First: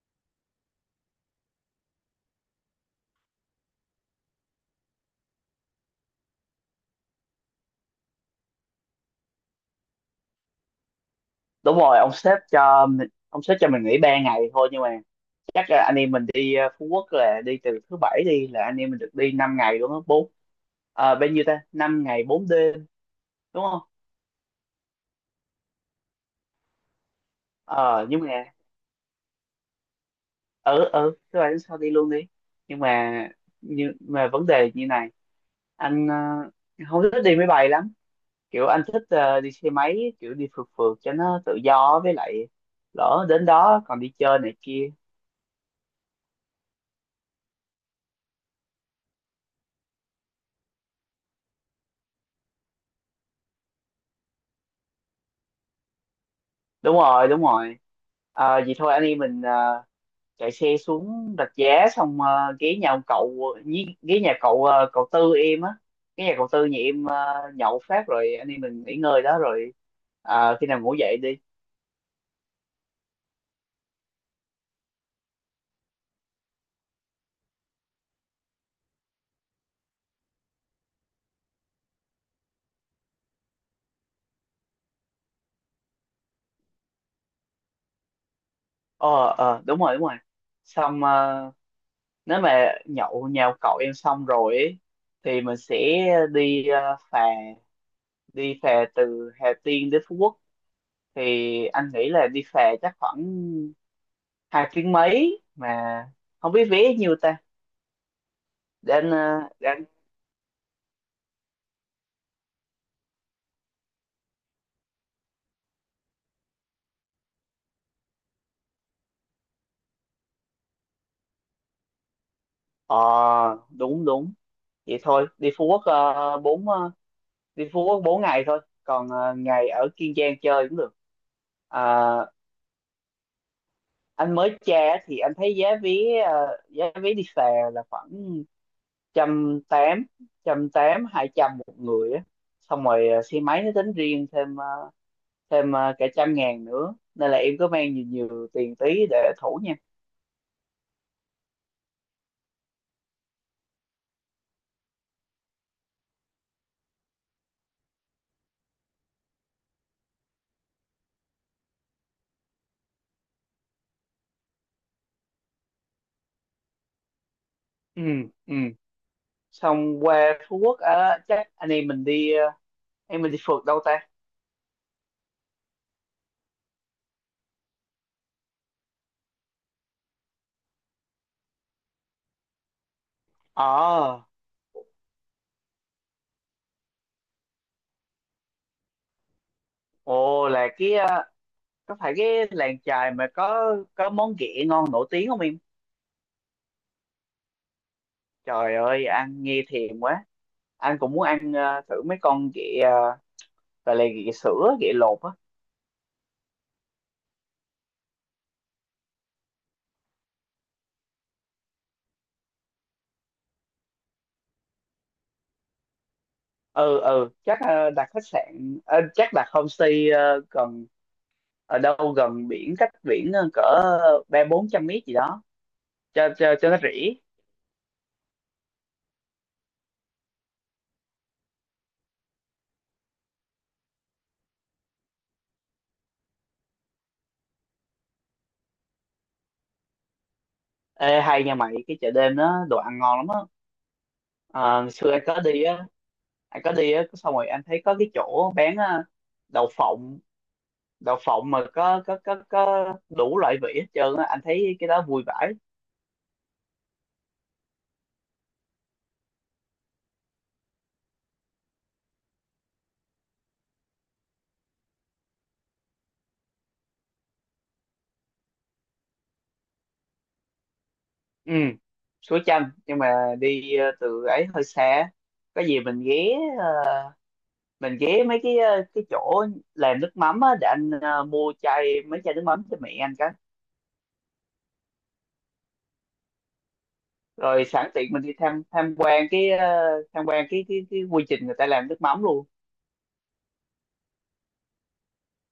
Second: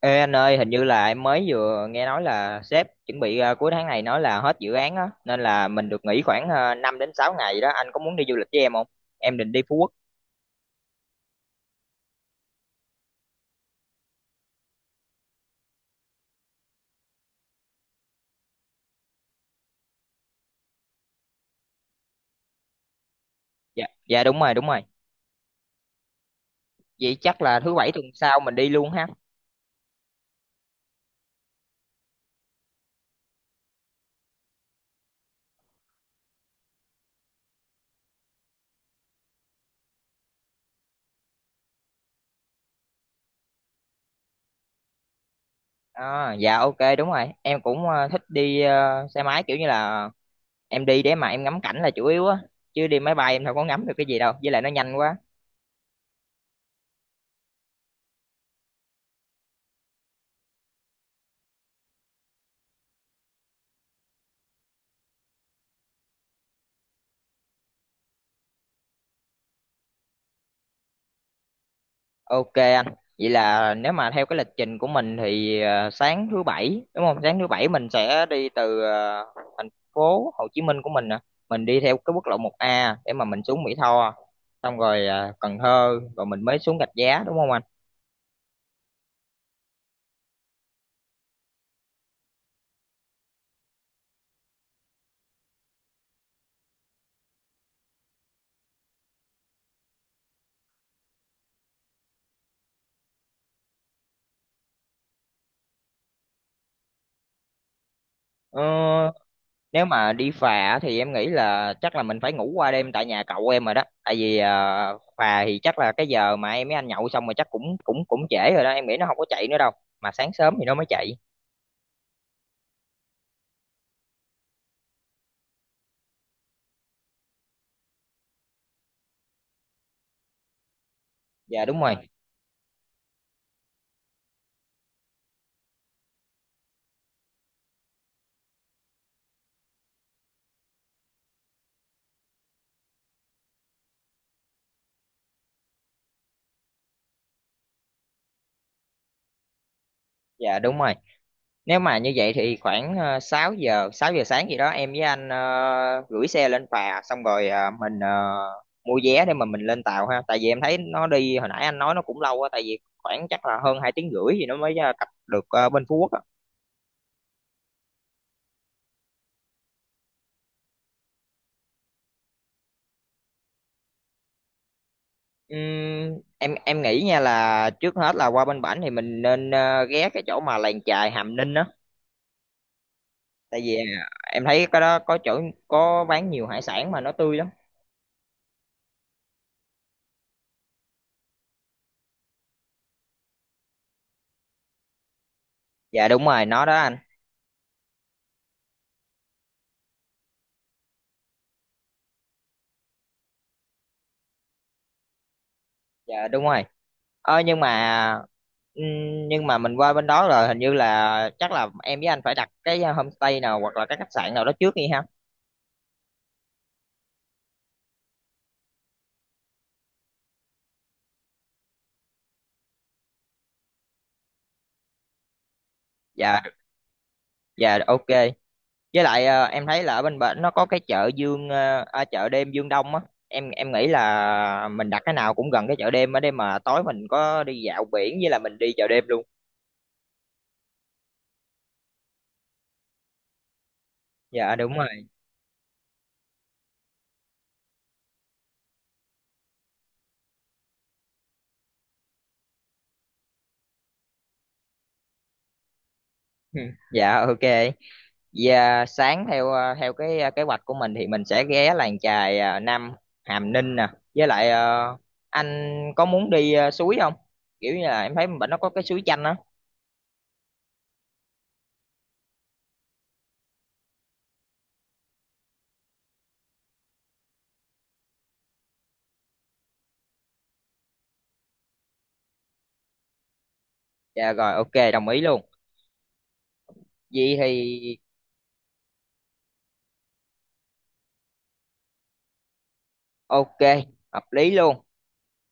Ê anh ơi, hình như là em mới vừa nghe nói là sếp chuẩn bị cuối tháng này nói là hết dự án á, nên là mình được nghỉ khoảng 5 đến 6 ngày đó. Anh có muốn đi du lịch với em không? Em định đi Phú Quốc. Đúng rồi, ông sếp cho mình nghỉ 3 ngày thôi. Nhưng mà chắc là anh em mình đi Phú Quốc, là đi từ thứ bảy đi là anh em mình được đi 5 ngày luôn á, bốn. Bao nhiêu ta, 5 ngày 4 đêm, đúng không? Dạ, dạ đúng rồi, đúng rồi. Vậy chắc là thứ bảy tuần ờ nhưng sau mà mình đi luôn ha. ừ, ừ, thứ bảy đến sau đi luôn đi. Nhưng mà, vấn đề như này: anh không thích đi máy bay lắm. Kiểu anh thích đi xe máy, kiểu đi phượt phượt cho nó tự do, với lại lỡ đến đó còn đi chơi này kia. À, dạ ok đúng rồi. Em cũng thích đi xe máy kiểu như là em đi để mà em ngắm cảnh là chủ yếu á, chứ đi máy bay em đâu có ngắm được cái gì đâu, với lại nó nhanh quá. Đúng rồi, đúng rồi. Ờ, vậy thôi anh em mình chạy xe xuống Rạch Giá xong, ghé nhà ông cậu, ghé nhà cậu, cậu Tư em á, ghé nhà cậu Tư nhà em. Ờ, Nhậu phát rồi anh em mình nghỉ ngơi đó rồi, khi nào ngủ dậy đi. Ok anh, vậy là nếu mà theo cái lịch trình của mình thì sáng thứ bảy đúng không? Sáng thứ bảy mình sẽ đi từ thành phố Hồ Chí Minh của mình nè, mình đi theo cái quốc lộ 1A để mà mình xuống Mỹ Tho, xong rồi Cần Thơ, rồi mình mới xuống Rạch Giá đúng không anh? ờ Đúng rồi, đúng rồi. Xong, nếu mà nhậu nhà ông cậu em xong rồi ấy, thì mình sẽ đi phà từ Hà Tiên đến Phú Quốc. Thì anh nghĩ là đi phà chắc khoảng 2 tiếng mấy, mà không biết vé nhiêu ta. Ờ, để anh ờ, để nếu anh mà đi phà thì em nghĩ là chắc là mình phải ngủ qua đêm tại nhà cậu em rồi đó, tại vì phà thì chắc là cái giờ mà em với anh nhậu xong rồi chắc cũng cũng cũng trễ rồi đó, em nghĩ nó không có chạy nữa đâu, mà sáng sớm thì nó mới chạy. Ờ, đúng, đúng, vậy thôi đi Phú Quốc, bốn, đi Phú Quốc 4 ngày thôi, còn ngày ở Kiên Giang chơi cũng được. Dạ đúng rồi, À, anh mới tra thì anh thấy giá vé, giá vé đi phà là khoảng trăm tám, trăm tám, hai trăm một người á. Xong rồi, xe máy nó tính riêng thêm cả trăm ngàn nữa, nên là em cứ mang nhiều nhiều tiền tí để thủ nha. dạ đúng rồi. Nếu mà như vậy thì khoảng 6 giờ, 6 giờ sáng gì đó em với anh gửi xe lên phà xong rồi mình mua vé để mà mình lên tàu ha. Tại vì em thấy nó đi hồi nãy anh nói nó cũng lâu quá tại vì khoảng chắc là hơn 2 tiếng rưỡi thì nó mới cập được bên Phú Quốc á. Ừ, ừ, xong qua Phú Quốc á, chắc anh em mình đi, em mình đi phượt đâu ta. Em nghĩ nha là trước hết là qua bên Bảnh thì mình nên ghé cái chỗ mà làng chài Hàm Ninh á. Tại vì ờ em thấy cái đó có chỗ có bán nhiều hải sản mà nó tươi lắm. Ồ, là cái, có phải cái làng chài mà có món ghẹ ngon nổi tiếng không em? Dạ đúng rồi, nó đó anh. Trời ơi ăn nghe thèm quá, anh cũng muốn ăn thử mấy con ghẹ, gọi là ghẹ sữa ghẹ lột á. Dạ đúng rồi. Ờ ừm, nhưng mà mình qua bên đó rồi hình như là chắc là em với anh phải đặt cái homestay nào hoặc là cái khách sạn nào đó trước đi ha. Ừ, ừ, chắc đặt khách sạn, chắc đặt homestay, gần, ở đâu gần biển, cách biển cỡ ba bốn trăm mét gì đó, cho Dạ cho cho nó rỉ. dạ ok. Với lại em thấy là ở bên bển nó có cái chợ Dương chợ đêm Dương Đông á. Em nghĩ là mình đặt cái nào cũng gần cái chợ đêm ở đây mà tối mình có đi dạo biển với là mình đi chợ đêm luôn. Ê, hay nha mày, cái chợ đêm đó đồ ăn ngon lắm á. Dạ đúng Ờ, rồi. xưa anh có đi á, xong rồi anh thấy có cái chỗ bán đậu phộng, đậu phộng mà có đủ loại vị hết trơn á, anh thấy cái đó vui vãi. Dạ ok. Và sáng theo theo cái kế hoạch của mình thì mình sẽ ghé làng chài Nam Hàm Ninh nè. Với lại anh có muốn đi suối không? Kiểu như là em thấy bệnh nó có cái suối chanh á. Ừ, suối chanh nhưng mà đi, từ ấy hơi xa, có gì mình ghé, ờ, mình ghé mấy cái, cái chỗ làm nước mắm á, để anh mua chai, mấy chai nước mắm cho mẹ anh cái. Dạ rồi ok đồng ý luôn. Vậy Rồi sẵn thì tiện mình đi tham tham quan cái, quy trình người ta làm nước mắm luôn. ok hợp lý luôn.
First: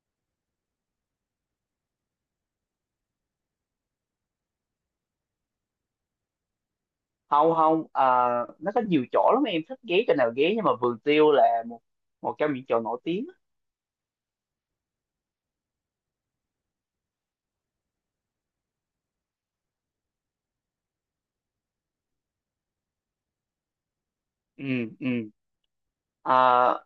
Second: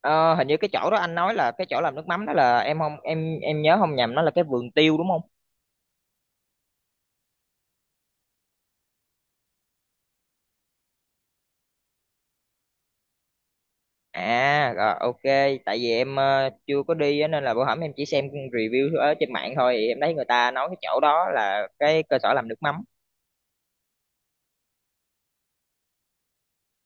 Ờ, hình như cái chỗ đó anh nói là cái chỗ làm nước mắm đó là em không em nhớ không nhầm nó là cái vườn tiêu đúng không? Không, không, à, nó có nhiều chỗ lắm, em thích ghé chỗ nào ghé, nhưng mà vườn tiêu là một một trong những chỗ nổi tiếng á. À rồi, ok, tại vì em chưa có đi á, nên là bữa hổm em chỉ xem review ở trên mạng thôi thì em thấy người ta nói cái chỗ đó là cái cơ sở làm nước mắm. Ừ, ừ, à,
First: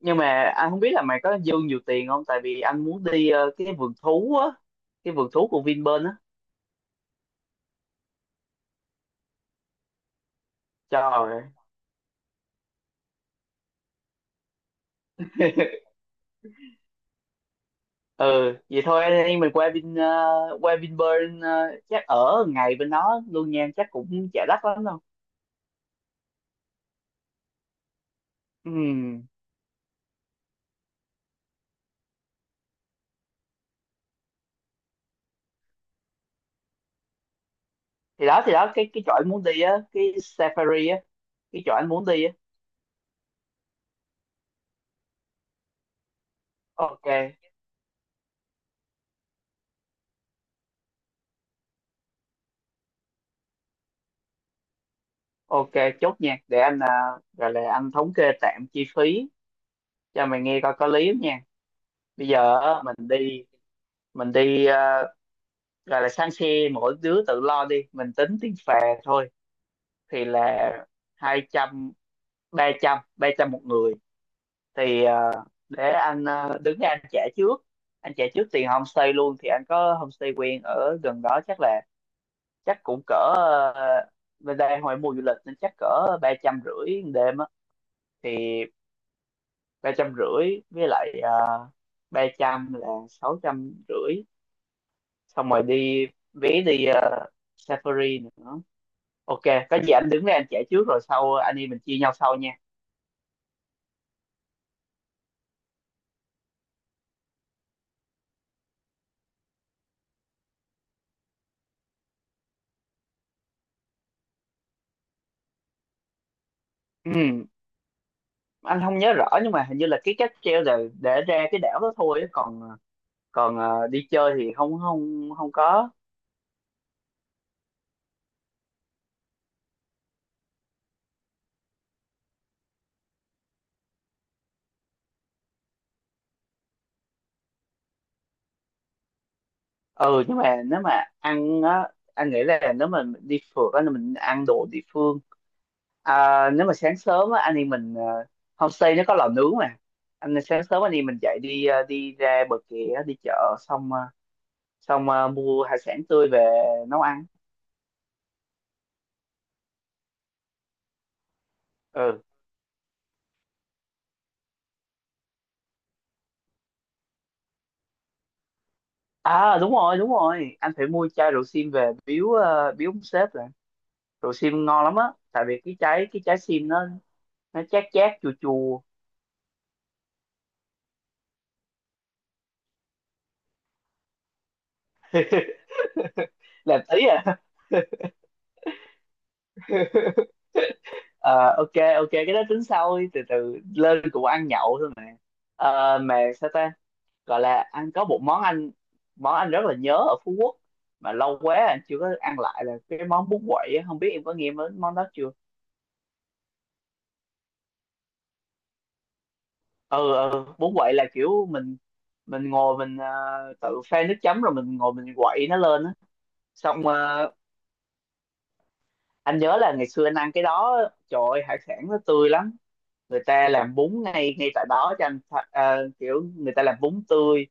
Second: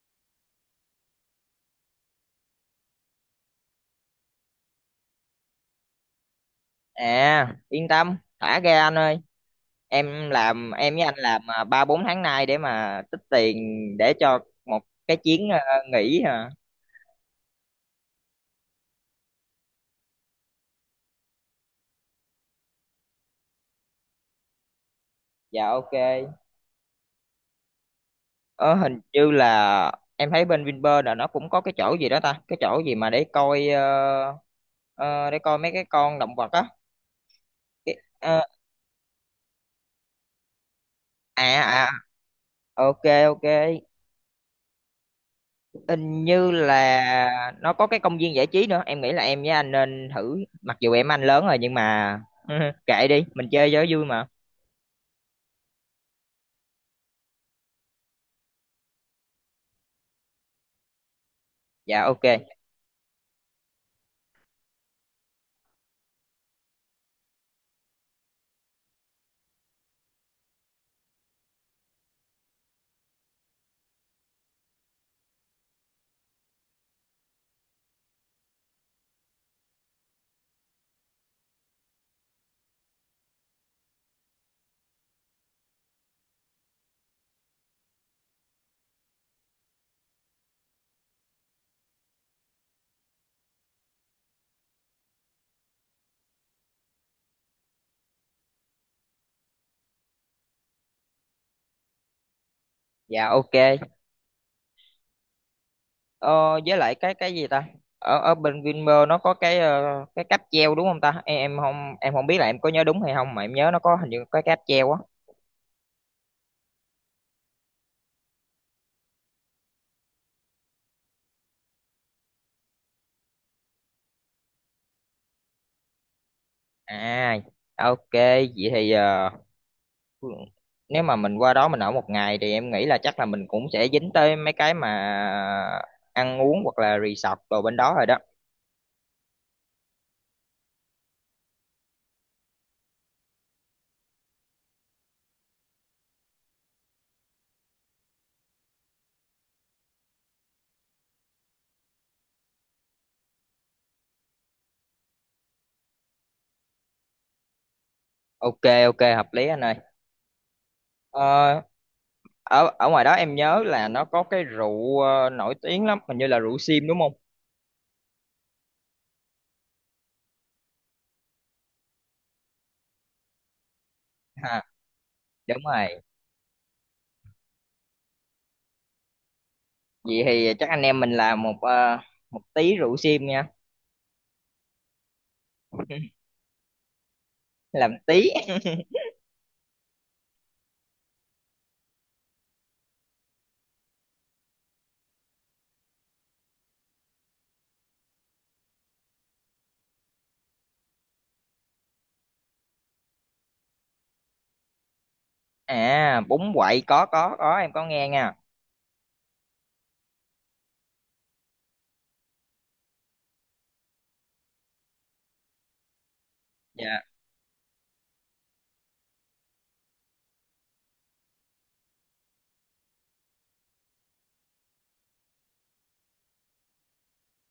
nhưng mà anh không biết là mày có dư nhiều tiền không, tại vì anh muốn đi cái vườn thú á, cái vườn thú của Vinpearl á. À, yên tâm, thả ra anh ơi. Em làm em Trời với anh làm ơi. Ba bốn tháng nay để mà tích tiền để cho một cái chuyến nghỉ hả? Ừ vậy thôi anh em mình qua Vinpearl, chắc ở ngày bên đó luôn nha, chắc cũng chả đắt lắm đâu. Dạ ok. Ờ hình Ừ, như là em thấy bên Vinpearl là nó cũng có cái chỗ gì đó ta, cái chỗ gì mà để coi để coi mấy cái con động vật á. thì Ờ, đó thì đó cái chỗ anh muốn đi á, cái safari á, à cái chỗ à anh muốn đi á. à. Ok, ok, hình như Ok. là nó có cái công viên giải trí nữa em nghĩ là em với anh nên thử mặc dù em anh lớn rồi nhưng mà kệ đi mình chơi cho vui mà. Ok, chốt nha. Để anh à, gọi là anh thống kê tạm chi phí cho mày nghe coi có lý không nha. Dạ ok, Bây giờ á, mình đi, à, gọi là sang xe mỗi đứa tự lo đi, mình tính tiền phà thôi, thì là hai trăm, ba trăm một người. Thì à, để anh à, đứng ra anh trả trước. Anh trả trước tiền homestay luôn, thì anh có homestay quen ở gần đó chắc là, chắc cũng cỡ, à, bên đây hồi mùa du lịch nên chắc cỡ ba trăm rưỡi đêm á, thì ba trăm rưỡi với lại, ba trăm là sáu trăm rưỡi. Xong rồi đi vé đi, Safari nữa. Ok, có gì anh đứng đây anh trả trước rồi sau anh em mình chia nhau sau nha. dạ ok. Ờ, với lại cái cái gì ta ở ở bên Vinpearl nó có cái cái cáp treo đúng không ta em không biết là em có nhớ đúng hay không mà em nhớ nó có hình như có cái cáp treo á. Ừm, anh không nhớ rõ nhưng mà hình như là cái cáp treo là để ra cái đảo đó thôi á, còn, còn đi chơi thì không, không, không có. À ok, vậy thì nếu mà mình qua đó mình ở một ngày thì em nghĩ là chắc là mình cũng sẽ dính tới mấy cái mà ăn uống hoặc là resort đồ bên đó rồi đó. Ừ nhưng mà nếu mà ăn á anh nghĩ là nếu mà mình đi phượt á là mình ăn đồ địa phương. À, nếu mà sáng sớm á, anh em mình, homestay nó có lò nướng mà, anh sáng sớm anh em mình dậy đi, đi ra bờ kè á, đi chợ xong, mua hải sản tươi về nấu ăn. Ok ok hợp lý anh ơi. ờ, Ừ, ở ở ngoài đó em nhớ là nó có cái rượu nổi tiếng lắm hình như là rượu sim đúng không? à, đúng rồi, đúng rồi, anh phải mua chai rượu sim về biếu, biếu ông sếp rồi, rượu Ha, sim ngon lắm á, tại vì đúng cái rồi. trái cái trái sim nó, chát chát chua chua. Vậy thì chắc anh em mình làm một một tí rượu sim nha. Làm tí à. Làm tí Ờ, ok, ok, cái đó tính sau đi, từ từ lên cũng ăn nhậu thôi mà. Ờ, mà sao ta, gọi là ăn có một món anh, món anh rất là nhớ ở Phú Quốc mà lâu quá anh chưa có ăn lại, là cái món bún quậy á. Không biết em có nghe món món đó chưa. à. Bún quậy có, em có nghe nha. Ừ, ừ, bún quậy là kiểu mình ngồi mình, tự pha nước chấm rồi mình ngồi mình quậy nó lên á, xong, Dạ, anh nhớ là ngày xưa anh ăn cái đó, trời ơi hải sản nó tươi lắm, người ta làm bún ngay ngay tại đó cho anh kiểu người ta làm bún tươi,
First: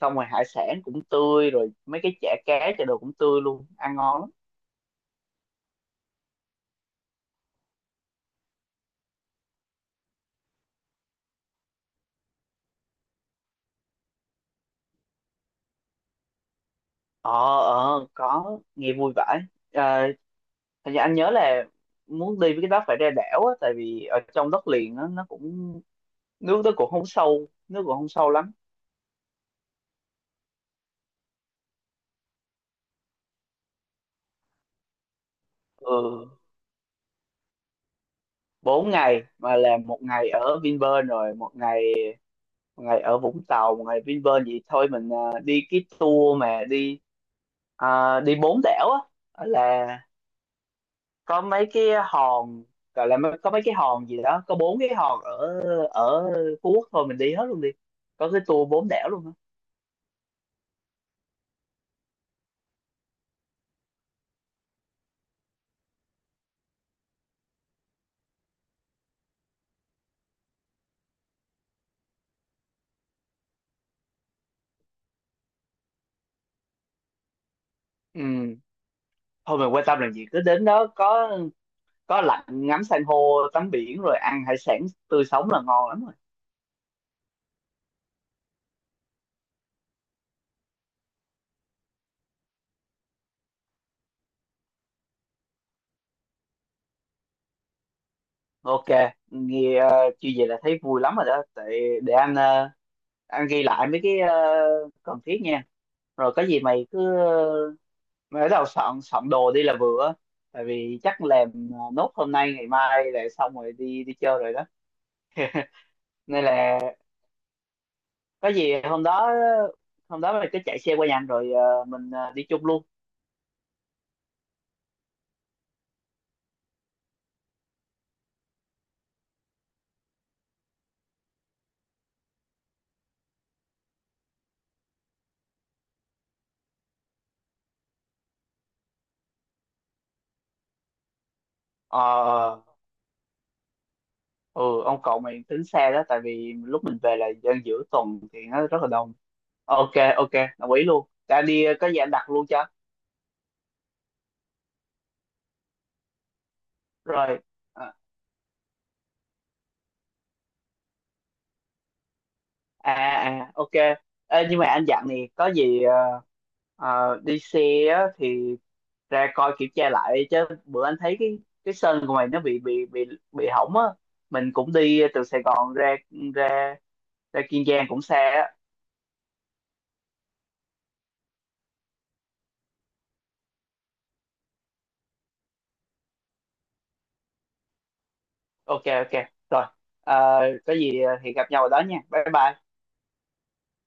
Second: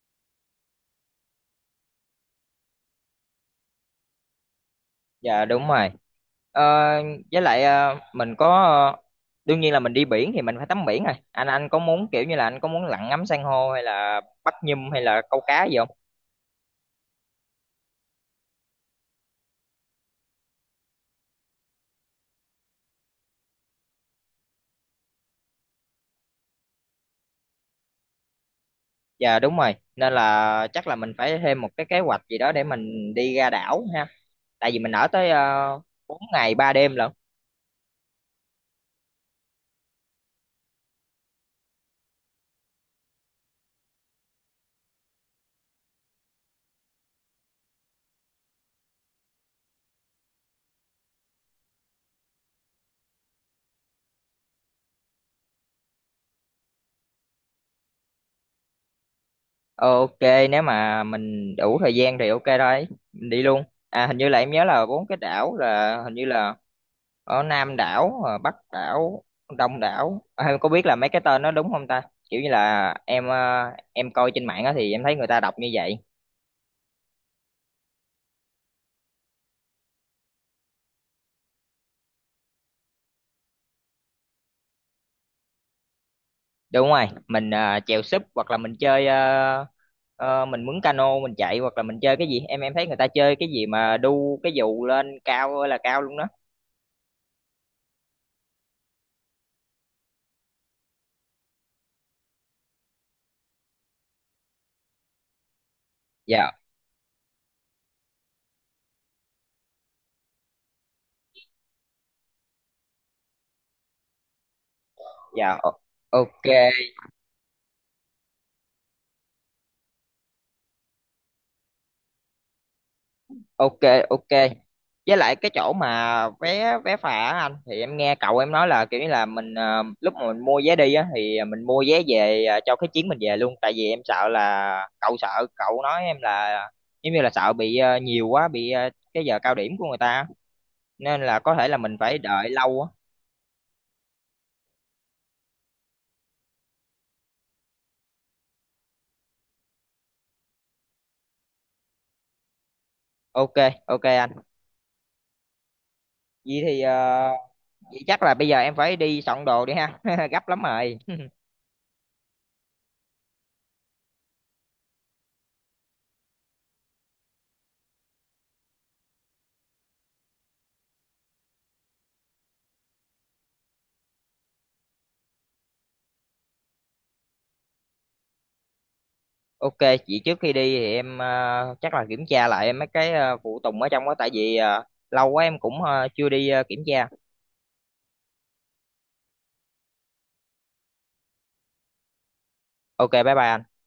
xong rồi hải sản cũng tươi rồi mấy cái chả cá chả đồ cũng tươi luôn ăn ngon lắm. dạ đúng rồi. Ờ, với lại mình có ờ, đương nhiên là mình đi biển thì mình phải tắm biển rồi. Anh có muốn kiểu như là anh có muốn lặn ngắm san hô hay là bắt nhum hay là câu cá gì không? ờ có nghe vui vãi. À, thật ra anh nhớ là muốn đi với cái đó phải ra đảo á, tại vì ở trong đất liền nó cũng nước nó cũng không sâu, nước cũng không sâu lắm. Dạ đúng rồi. Nên là chắc là mình phải thêm một cái kế hoạch gì đó để mình đi ra đảo ha. Tại vì mình ở tới 4 Ừ, ngày 3 đêm lận. bốn ngày mà làm một ngày ở Vinpearl rồi một ngày ở Vũng Tàu, một ngày Vinpearl, vậy thôi mình à, đi cái tour mà đi, à, đi bốn đảo á, là có mấy cái hòn, gọi là có mấy cái hòn gì đó, có bốn cái hòn ở, ở Phú Quốc thôi mình đi hết luôn đi, có cái tour bốn đảo luôn á. Ờ, ok nếu mà mình đủ thời gian thì ok thôi. Mình đi luôn. À hình như là em nhớ là bốn cái đảo là hình như là ở Nam đảo Bắc đảo Đông đảo à, em có biết là mấy cái tên nó đúng không ta, kiểu như là em coi trên mạng á thì em thấy người ta đọc như vậy. Ừ. Thôi mình quan tâm làm gì, cứ đến đó có lạnh ngắm san hô tắm biển rồi ăn hải sản tươi sống là ngon lắm rồi. Đúng rồi, mình chèo súp hoặc là mình chơi mình mướn cano mình chạy hoặc là mình chơi cái gì em thấy người ta chơi cái gì mà đu cái dù lên cao ơi là cao luôn đó. Ok, nghe như vậy là thấy vui lắm rồi đó, tại để anh, anh ghi lại mấy cái cần thiết nha, rồi có Dạ, gì mày cứ, mà bắt đầu soạn soạn đồ đi là vừa á. Tại vì chắc làm à, nốt hôm nay ngày mai là xong rồi đi đi chơi rồi đó. dạ o- ok. Nên là có gì hôm đó, mình cứ chạy xe qua nhà anh rồi mình đi chung luôn. Ok, ok, với lại cái chỗ mà vé vé phà á anh thì em nghe cậu em nói là kiểu như là mình lúc mà mình mua vé đi á thì mình mua vé về cho cái chuyến mình về luôn tại vì em sợ là cậu sợ cậu nói em là giống như là sợ bị nhiều quá bị cái giờ cao điểm của người ta nên là có thể là mình phải đợi ờ lâu á. ừ, ông cậu mày tính xe đó tại vì lúc mình về là dân giữa tuần thì nó rất là đông. Ok, ok, đồng ý luôn đã đi, có gì anh đặt luôn cho. Ok, ok anh, vậy thì Rồi. à vậy chắc là bây giờ em phải đi soạn đồ đi ha. Gấp lắm rồi. à ok. Ê, nhưng mà anh dặn này, có gì đi xe á, thì ra coi kiểm tra lại chứ, bữa anh thấy cái sân của mày nó bị hỏng á, mình cũng đi từ Sài Gòn ra ra ra Kiên Giang cũng xa á. Ok, chị trước khi đi thì em chắc là kiểm tra lại mấy cái phụ tùng ở trong đó tại vì lâu quá em cũng chưa đi kiểm tra. Ok, ok, rồi. Ờ, có gì thì gặp nhau ở đó nha, bye bye. Ok, bye bye anh.